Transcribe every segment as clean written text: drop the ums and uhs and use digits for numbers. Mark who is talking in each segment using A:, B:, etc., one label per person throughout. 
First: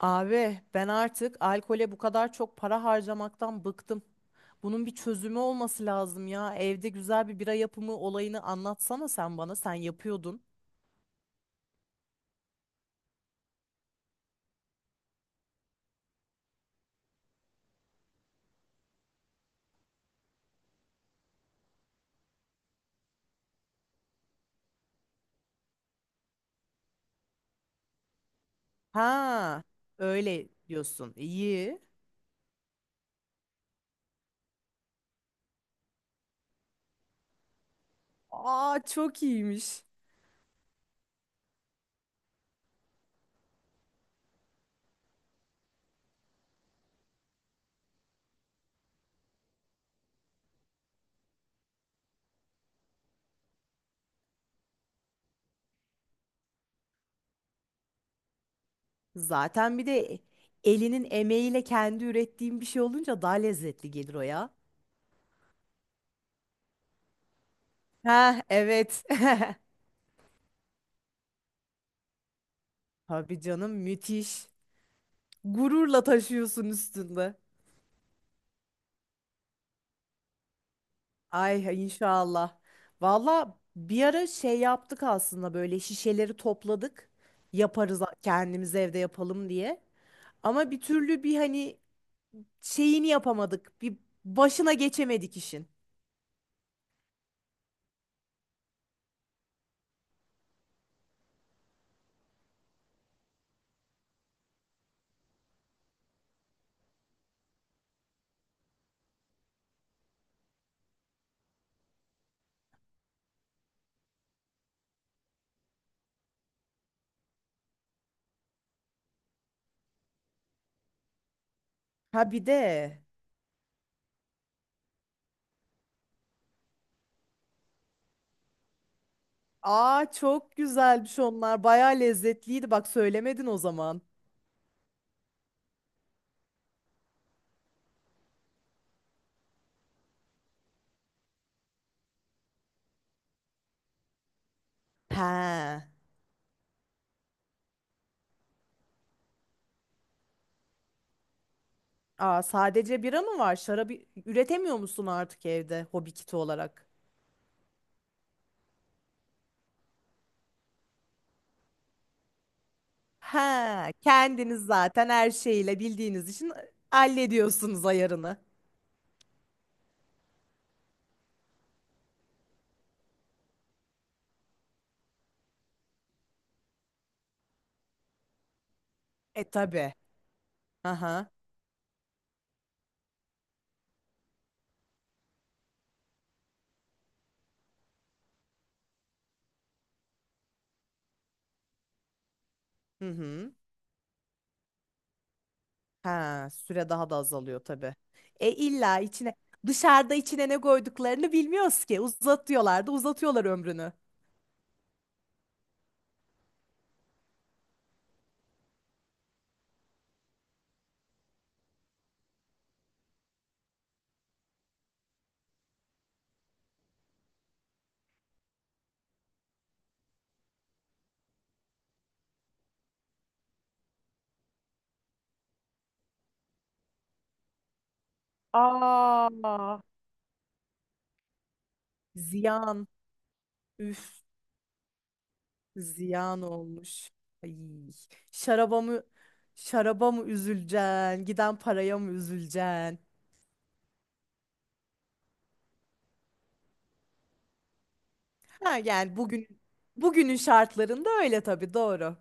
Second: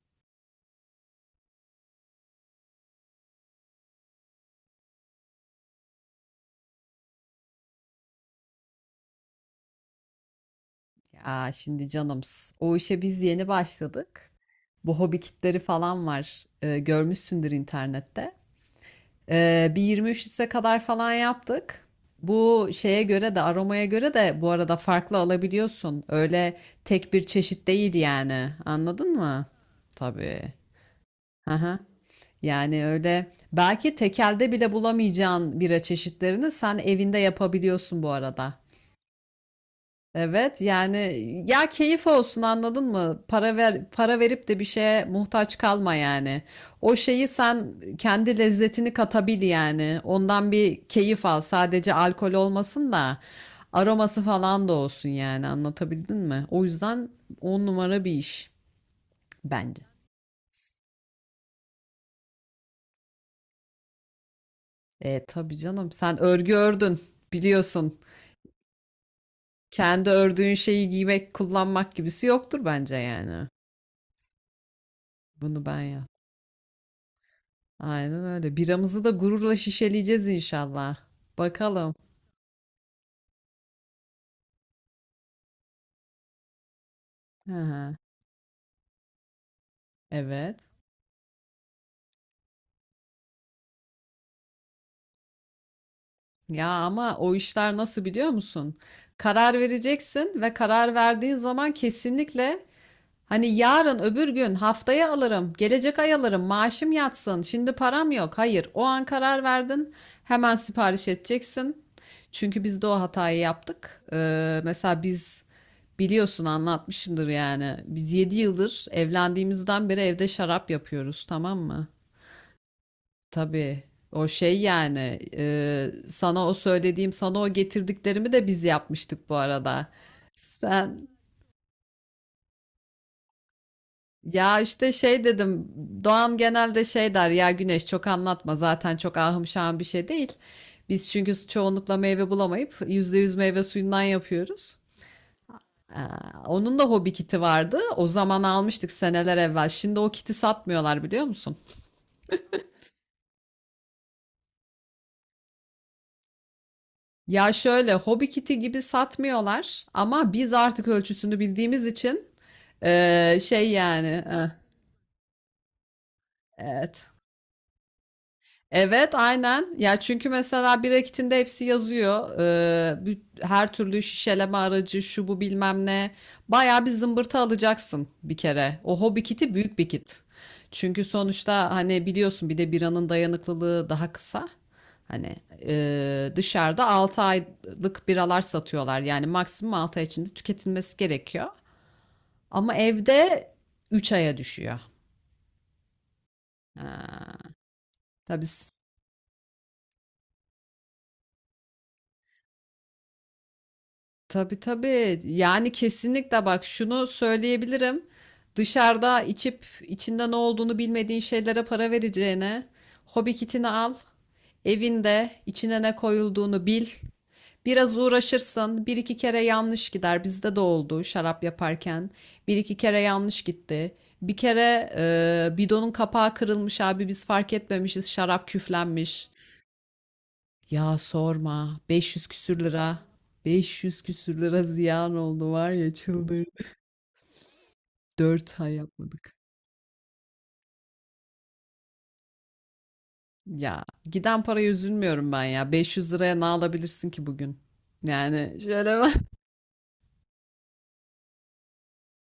A: Abi ben artık alkole bu kadar çok para harcamaktan bıktım. Bunun bir çözümü olması lazım ya. Evde güzel bir bira yapımı olayını anlatsana sen bana. Sen yapıyordun.
B: Aa, şimdi canımız. O işe biz yeni başladık. Bu hobi kitleri falan var. Görmüşsündür internette. Bir 23 litre kadar falan yaptık. Bu şeye göre de aromaya göre de bu arada farklı alabiliyorsun. Öyle tek bir çeşit değil yani. Anladın mı?
A: Ha,
B: Tabii.
A: öyle diyorsun.
B: Aha.
A: İyi.
B: Yani öyle belki tekelde bile bulamayacağın bira çeşitlerini sen evinde yapabiliyorsun bu arada.
A: Aa çok iyiymiş.
B: Evet yani ya keyif olsun anladın mı? Para verip de bir şeye muhtaç kalma yani. O şeyi sen kendi lezzetini katabil yani. Ondan bir keyif al. Sadece alkol olmasın da aroması falan da olsun yani. Anlatabildim mi? O yüzden on numara bir iş
A: Zaten
B: bence.
A: bir de elinin emeğiyle kendi ürettiğim bir şey olunca daha lezzetli gelir o ya.
B: E tabii canım sen örgü ördün biliyorsun.
A: Ha evet.
B: Kendi ördüğün şeyi giymek, kullanmak gibisi yoktur bence
A: Tabii
B: yani.
A: canım müthiş.
B: Bunu ben
A: Gururla
B: ya.
A: taşıyorsun üstünde.
B: Aynen öyle. Biramızı da gururla şişeleyeceğiz inşallah.
A: Ay
B: Bakalım.
A: inşallah. Valla bir ara şey yaptık aslında böyle şişeleri topladık.
B: Hı hı.
A: Yaparız kendimiz evde yapalım diye.
B: Evet.
A: Ama bir türlü bir hani şeyini yapamadık. Bir başına geçemedik işin.
B: Ya ama o işler nasıl biliyor musun? Karar vereceksin ve karar verdiğin zaman kesinlikle. Hani yarın öbür gün haftaya alırım, gelecek ay alırım, maaşım yatsın, şimdi param yok. Hayır, o an karar verdin, hemen sipariş edeceksin. Çünkü biz de o hatayı yaptık. Mesela biz biliyorsun anlatmışımdır yani. Biz 7 yıldır evlendiğimizden beri evde şarap yapıyoruz, tamam mı?
A: Ha bir de.
B: Tabii. O şey yani sana o söylediğim, sana o getirdiklerimi de biz yapmıştık bu arada.
A: Aa çok
B: Sen.
A: güzelmiş onlar. Baya lezzetliydi. Bak söylemedin o zaman.
B: Ya işte şey dedim. Doğan genelde şey der ya, Güneş çok anlatma zaten çok ahım şahım bir şey değil. Biz çünkü çoğunlukla meyve bulamayıp %100 meyve suyundan yapıyoruz.
A: He.
B: Aa, onun da hobi kiti vardı. O zaman almıştık seneler evvel. Şimdi o kiti satmıyorlar biliyor musun?
A: Aa sadece bira mı var? Şarabı üretemiyor musun artık evde hobi kiti olarak?
B: Ya şöyle hobi kiti gibi satmıyorlar ama biz artık ölçüsünü bildiğimiz için şey
A: Ha,
B: yani,
A: kendiniz zaten her şeyiyle bildiğiniz için
B: evet.
A: hallediyorsunuz ayarını.
B: Evet, aynen. Ya çünkü mesela bir rakitinde hepsi yazıyor. Her türlü şişeleme aracı, şu bu bilmem ne. Bayağı bir zımbırtı alacaksın bir kere. O hobi
A: E
B: kiti büyük bir
A: tabi.
B: kit. Çünkü
A: Aha.
B: sonuçta hani biliyorsun bir de biranın dayanıklılığı daha kısa. Hani dışarıda 6 aylık biralar satıyorlar. Yani maksimum 6 ay içinde tüketilmesi gerekiyor. Ama
A: Hı hı.
B: evde 3 aya düşüyor.
A: Ha, süre daha da
B: Ha,
A: azalıyor tabi.
B: tabii.
A: E illa içine Dışarıda içine ne koyduklarını bilmiyoruz ki. Uzatıyorlar da uzatıyorlar ömrünü.
B: Tabii tabii. Yani kesinlikle bak şunu söyleyebilirim. Dışarıda içip içinde ne olduğunu bilmediğin şeylere para vereceğine hobi kitini al. Evinde içine ne koyulduğunu bil. Biraz uğraşırsın. Bir iki kere yanlış gider. Bizde de oldu şarap yaparken. Bir iki kere yanlış gitti. Bir kere bidonun kapağı kırılmış abi biz fark etmemişiz şarap küflenmiş.
A: Aa.
B: Ya sorma. 500 küsür
A: Ziyan.
B: lira. 500
A: Üf,
B: küsür lira ziyan oldu var ya
A: ziyan
B: çıldırdı.
A: olmuş. Ay,
B: 4 ay
A: şaraba mı
B: yapmadık.
A: şaraba mı üzüleceksin? Giden paraya mı üzüleceksin?
B: Ya giden paraya üzülmüyorum ben ya. 500 liraya ne alabilirsin ki bugün? Yani
A: Ha,
B: şöyle bak.
A: yani bugünün şartlarında öyle tabii doğru.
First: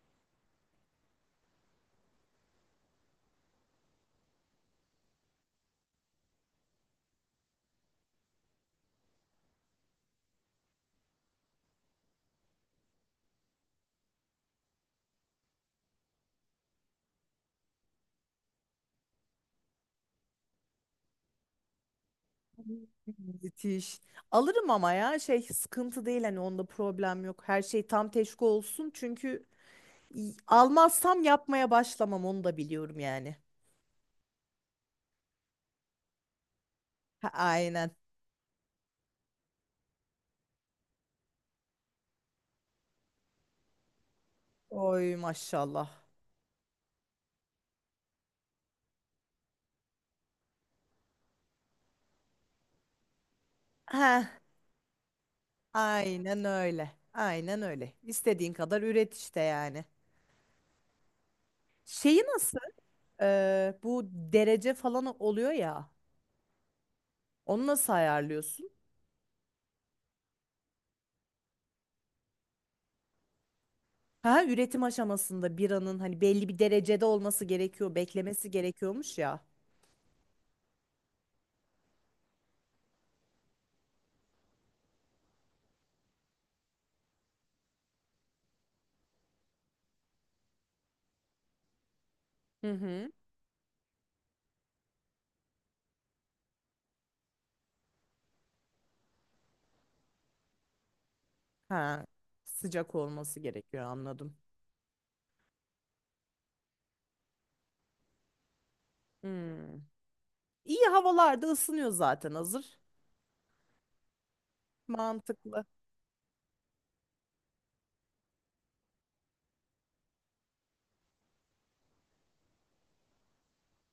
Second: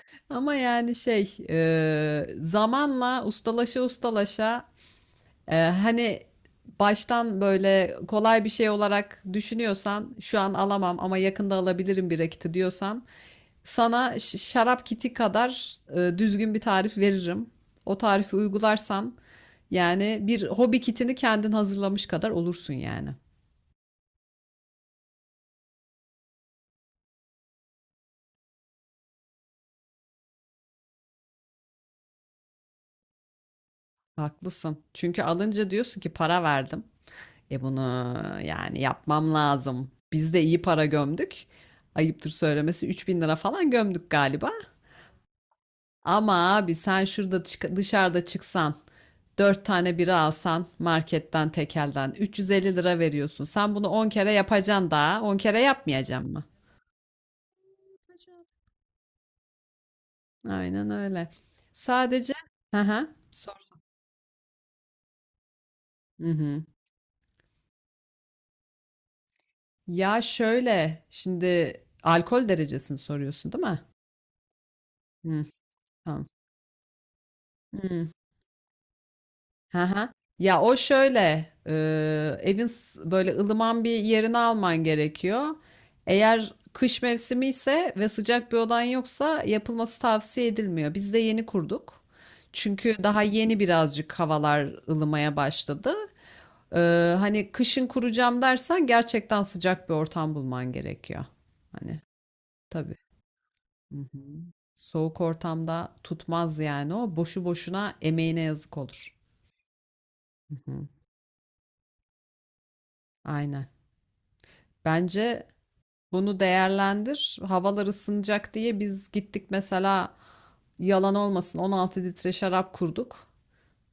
B: Ama yani şey zamanla ustalaşa ustalaşa, hani baştan böyle kolay bir şey olarak düşünüyorsan şu an alamam ama yakında alabilirim bir rakiti diyorsan. Sana şarap kiti kadar düzgün bir tarif veririm. O tarifi uygularsan yani bir hobi kitini kendin hazırlamış kadar olursun yani.
A: Müthiş. Alırım ama ya şey sıkıntı değil hani onda problem yok. Her şey tam teşvik olsun çünkü almazsam yapmaya başlamam onu da biliyorum yani.
B: Haklısın. Çünkü alınca diyorsun ki para verdim.
A: Ha,
B: E bunu
A: aynen.
B: yani yapmam lazım. Biz de iyi para gömdük. Ayıptır söylemesi 3.000 lira falan gömdük galiba.
A: Oy maşallah.
B: Ama abi sen şurada dışarıda çıksan. 4 tane bira alsan marketten tekelden 350 lira veriyorsun. Sen bunu 10 kere
A: Ha,
B: yapacaksın daha. 10 kere yapmayacaksın mı?
A: aynen öyle. Aynen öyle.
B: Yapacağım.
A: İstediğin kadar üret işte yani.
B: Aynen öyle.
A: Şeyi
B: Sadece
A: nasıl?
B: hı hı. Sor.
A: Bu derece falan oluyor ya.
B: Hı hı.
A: Onu nasıl ayarlıyorsun?
B: Ya şöyle şimdi alkol derecesini soruyorsun değil mi?
A: Ha, üretim
B: Hı,
A: aşamasında biranın hani
B: tamam.
A: belli bir derecede olması gerekiyor,
B: Hı.
A: beklemesi gerekiyormuş ya.
B: Hı hı. Ya o şöyle, evin böyle ılıman bir yerini alman gerekiyor. Eğer kış mevsimi ise ve sıcak bir odan yoksa yapılması tavsiye edilmiyor. Biz de yeni kurduk.
A: Hı
B: Çünkü
A: hı.
B: daha yeni birazcık havalar ılımaya başladı. E, hani kışın kuracağım dersen gerçekten sıcak bir ortam bulman gerekiyor. Hani
A: Ha,
B: tabii.
A: sıcak olması gerekiyor
B: Hı hı.
A: anladım.
B: Soğuk ortamda tutmaz yani o. Boşu boşuna emeğine yazık olur.
A: Hmm.
B: Hı
A: İyi
B: hı.
A: havalarda ısınıyor zaten hazır.
B: Aynen. Bence
A: Mantıklı.
B: bunu değerlendir. Havalar ısınacak diye biz gittik mesela yalan olmasın 16 litre şarap kurduk.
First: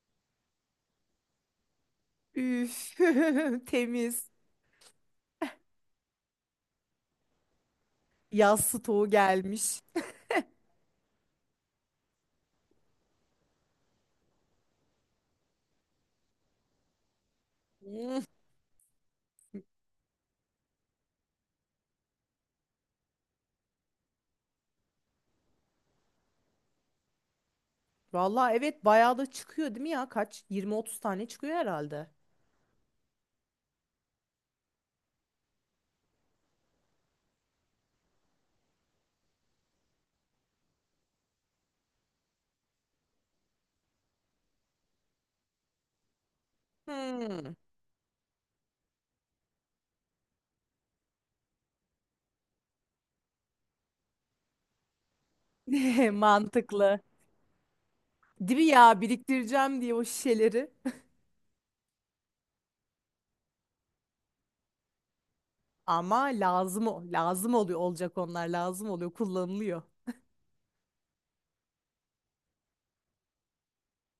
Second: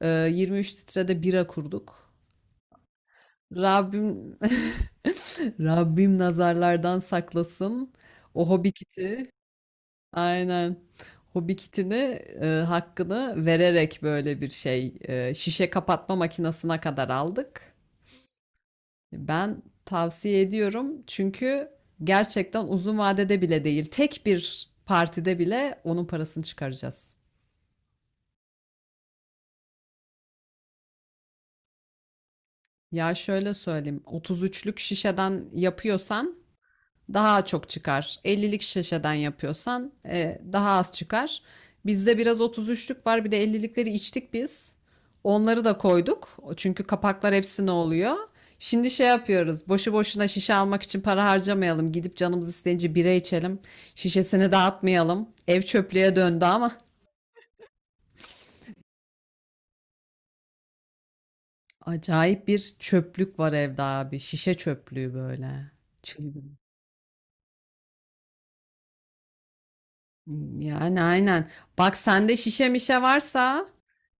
B: 23 litre de bira kurduk.
A: Üf, temiz.
B: Rabbim Rabbim nazarlardan saklasın. O
A: Yaz
B: hobi
A: stoğu
B: kiti
A: gelmiş.
B: aynen hobi kitini hakkını vererek böyle bir şey, şişe kapatma makinesine kadar aldık.
A: Hmm.
B: Ben tavsiye ediyorum çünkü gerçekten uzun vadede bile değil, tek bir partide bile onun parasını çıkaracağız.
A: Vallahi evet bayağı da çıkıyor değil mi ya? Kaç? 20-30 tane çıkıyor herhalde.
B: Ya şöyle söyleyeyim, 33'lük şişeden yapıyorsan daha çok çıkar. 50'lik şişeden yapıyorsan daha az çıkar. Bizde biraz 33'lük var. Bir de 50'likleri içtik biz. Onları da koyduk. Çünkü kapaklar
A: Hmm.
B: hepsine oluyor. Şimdi şey yapıyoruz. Boşu boşuna şişe almak için para harcamayalım. Gidip canımız isteyince bira içelim. Şişesini dağıtmayalım. Ev çöplüğe döndü ama
A: Mantıklı. Değil mi ya? Biriktireceğim diye o şişeleri.
B: acayip bir çöplük var evde abi. Şişe çöplüğü böyle.
A: Ama
B: Çılgın.
A: lazım lazım oluyor olacak onlar lazım oluyor kullanılıyor.
B: Yani aynen. Bak sende şişe mişe varsa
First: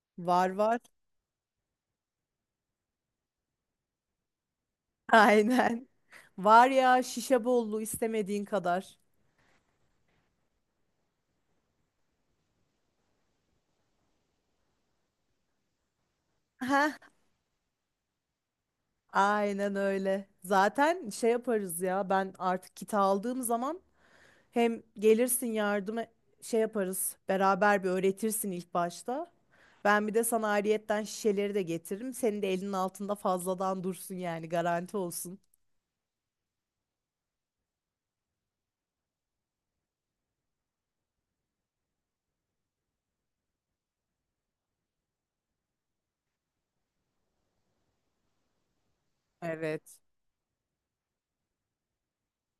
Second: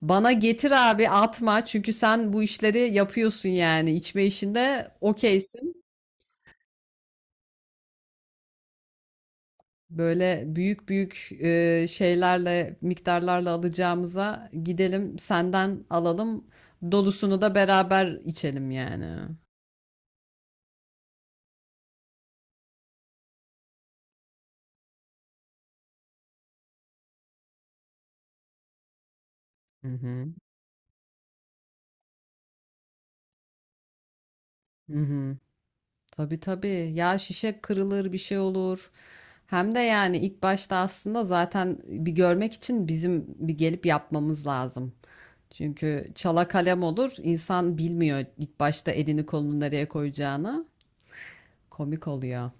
B: bana
A: Var
B: getir
A: var.
B: abi atma. Çünkü sen bu işleri yapıyorsun yani. İçme işinde okeysin.
A: Aynen. Var ya şişe bollu istemediğin kadar.
B: Böyle büyük büyük şeylerle, miktarlarla alacağımıza gidelim senden alalım.
A: Heh,
B: Dolusunu da beraber içelim yani.
A: aynen öyle. Zaten şey yaparız ya ben artık kiti aldığım zaman hem gelirsin yardıma şey yaparız beraber bir öğretirsin ilk başta.
B: Hı
A: Ben bir de
B: hı.
A: sana ayrıyetten şişeleri de getiririm. Senin de elinin altında fazladan dursun yani garanti
B: Hı hı.
A: olsun.
B: Tabii tabii. Ya şişe kırılır bir şey olur. Hem de yani ilk başta aslında zaten bir görmek için bizim bir gelip yapmamız lazım. Çünkü çala kalem olur. İnsan bilmiyor ilk başta elini kolunu nereye
A: Evet.
B: koyacağını. Komik oluyor.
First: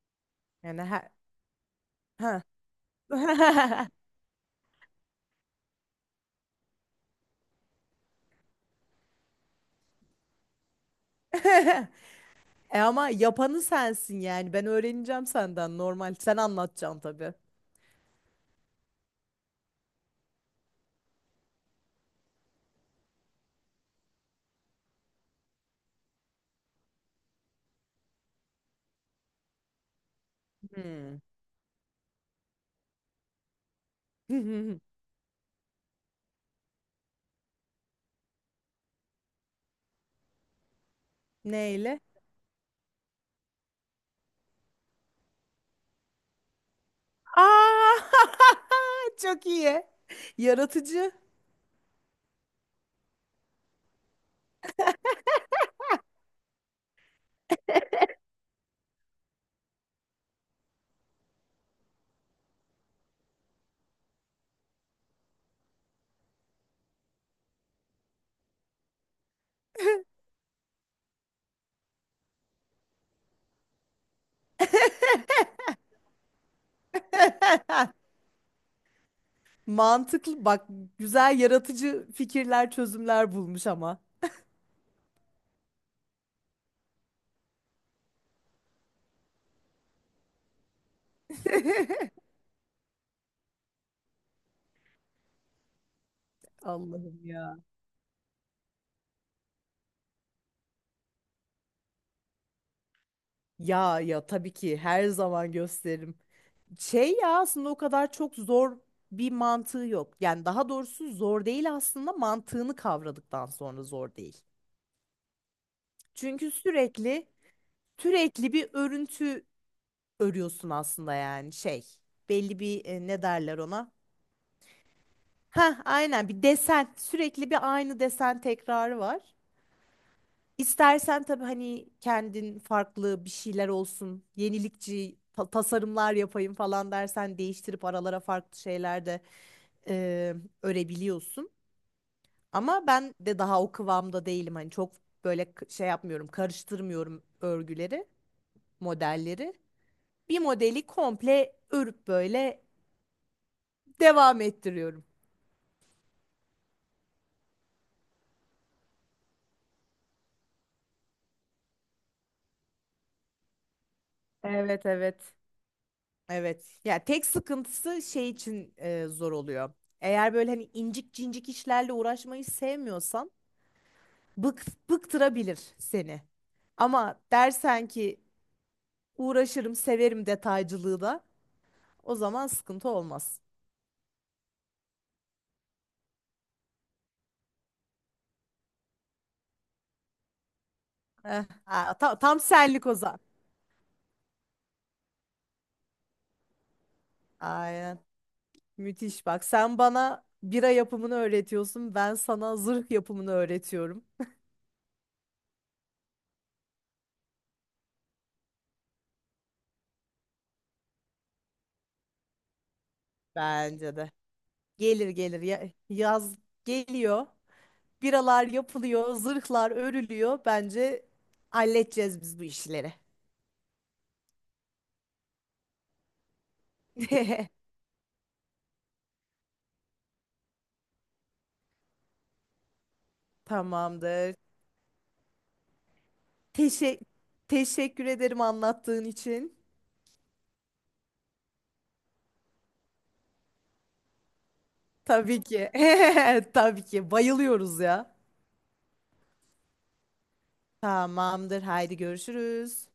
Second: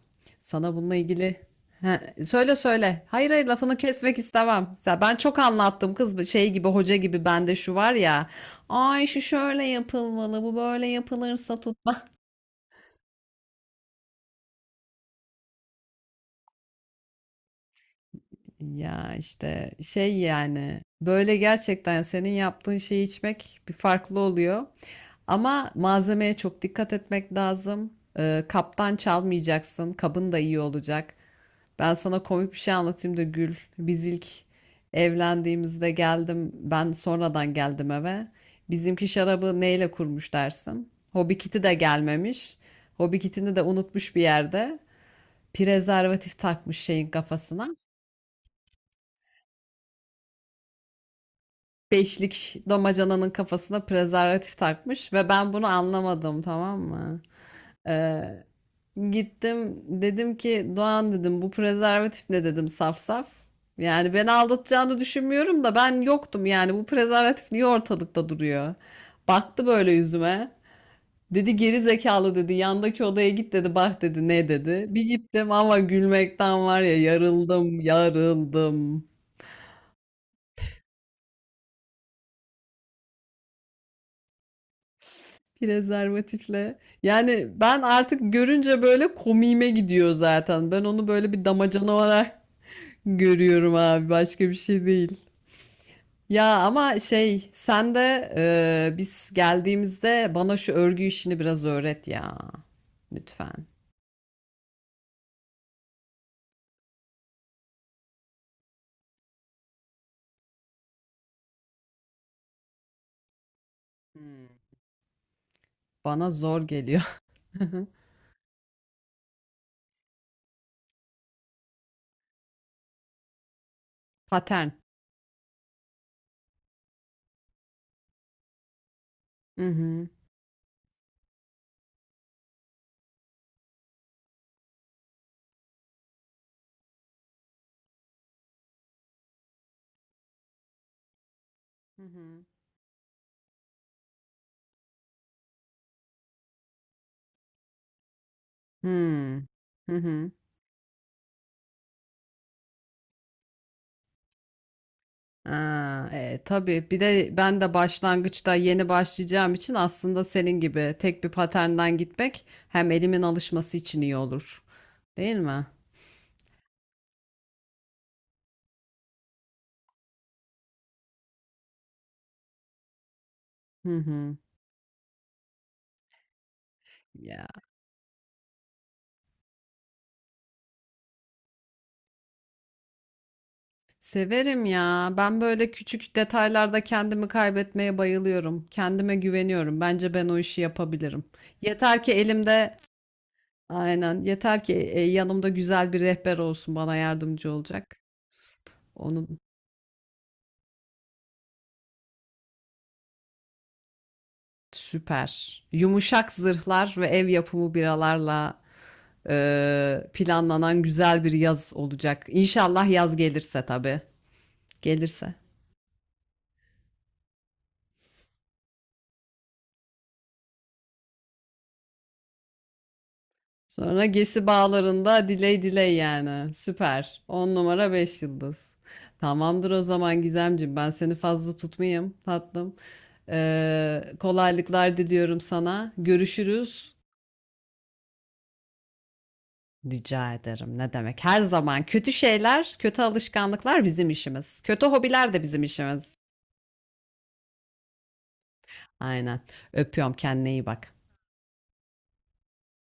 B: Sana
A: Yani
B: bununla
A: her...
B: ilgili. He,
A: Heh.
B: söyle söyle. Hayır hayır lafını kesmek istemem. Ya ben çok anlattım kız, şey gibi, hoca gibi bende şu var ya. Ay şu şöyle yapılmalı, bu böyle yapılırsa tut.
A: E ama yapanı sensin yani. Ben öğreneceğim senden normal. Sen anlatacaksın tabii.
B: Ya işte şey yani böyle gerçekten senin yaptığın şeyi içmek bir farklı oluyor. Ama malzemeye çok dikkat etmek lazım. Kaptan çalmayacaksın. Kabın da iyi olacak. Ben sana komik bir şey anlatayım da gül. Biz ilk
A: Hmm.
B: evlendiğimizde geldim. Ben sonradan geldim eve. Bizimki şarabı neyle kurmuş dersin? Hobi kiti de
A: Neyle?
B: gelmemiş. Hobi kitini de unutmuş bir yerde. Prezervatif takmış şeyin kafasına.
A: Aa! Çok iyi. Yaratıcı,
B: Beşlik damacananın kafasına prezervatif takmış ve ben bunu anlamadım tamam mı? Ee, gittim dedim ki Doğan, dedim bu prezervatif ne dedim, saf saf. Yani beni aldatacağını düşünmüyorum da ben yoktum yani bu prezervatif niye ortalıkta duruyor? Baktı böyle yüzüme. Dedi geri zekalı, dedi yandaki odaya git, dedi bak, dedi ne dedi. Bir gittim ama gülmekten var ya yarıldım yarıldım.
A: mantıklı. Bak güzel yaratıcı fikirler, çözümler bulmuş ama.
B: Prezervatifle. Yani ben artık görünce böyle komiğime gidiyor zaten. Ben onu böyle bir damacana olarak görüyorum abi. Başka bir şey değil. Ya ama
A: Allah'ım
B: şey
A: ya.
B: sen de biz geldiğimizde bana şu örgü işini biraz öğret ya. Lütfen.
A: Ya ya tabii ki her zaman gösteririm. Şey ya aslında o kadar çok zor bir mantığı yok. Yani daha doğrusu zor değil aslında mantığını kavradıktan sonra zor değil.
B: Hmm. Bana
A: Çünkü
B: zor geliyor.
A: sürekli Sürekli bir örüntü örüyorsun aslında yani şey. Belli bir ne derler ona?
B: Patern.
A: Ha, aynen bir desen sürekli bir aynı desen tekrarı var.
B: Hı hı.
A: İstersen tabii hani kendin farklı bir şeyler olsun, yenilikçi tasarımlar yapayım falan dersen değiştirip aralara farklı şeyler de e, örebiliyorsun.
B: Hı hı.
A: Ama ben de daha o kıvamda değilim hani çok böyle şey yapmıyorum, karıştırmıyorum örgüleri,
B: Hmm.
A: modelleri
B: Hı hı.
A: bir modeli komple örüp böyle devam ettiriyorum.
B: Ha, tabii bir de ben de başlangıçta yeni başlayacağım için aslında senin gibi tek bir paternden gitmek hem elimin alışması için iyi olur.
A: Evet evet.
B: Değil mi?
A: Evet. Ya tek sıkıntısı şey için zor oluyor. Eğer böyle hani incik cincik işlerle uğraşmayı sevmiyorsan
B: Hı hı.
A: bıktırabilir seni. Ama
B: Ya
A: dersen ki uğraşırım, severim detaycılığı da o zaman sıkıntı olmaz.
B: severim ya. Ben böyle küçük detaylarda kendimi kaybetmeye bayılıyorum. Kendime güveniyorum. Bence ben o işi yapabilirim. Yeter ki
A: Tam
B: elimde,
A: senlik o zaman.
B: aynen, yeter ki yanımda güzel bir rehber olsun bana yardımcı olacak.
A: Aynen.
B: Onu.
A: Müthiş bak. Sen bana bira yapımını öğretiyorsun. Ben sana zırh yapımını öğretiyorum.
B: Süper. Yumuşak zırhlar ve ev yapımı biralarla planlanan güzel bir yaz olacak. İnşallah yaz gelirse
A: Bence
B: tabii.
A: de. Gelir
B: Gelirse.
A: gelir. Yaz geliyor. Biralar yapılıyor, zırhlar örülüyor. Bence halledeceğiz biz bu işleri.
B: Sonra Gesi Bağları'nda diley diley yani. Süper. 10 numara 5 yıldız. Tamamdır o zaman Gizemciğim. Ben seni fazla tutmayayım tatlım. E,
A: Tamamdır.
B: kolaylıklar diliyorum sana. Görüşürüz.
A: Teşe teşekkür ederim anlattığın için.
B: Rica ederim. Ne demek? Her zaman kötü şeyler, kötü alışkanlıklar bizim işimiz. Kötü hobiler de
A: Tabii
B: bizim
A: ki.
B: işimiz.
A: Tabii ki. Bayılıyoruz ya.
B: Aynen. Öpüyorum. Kendine iyi bak.
A: Tamamdır. Haydi görüşürüz.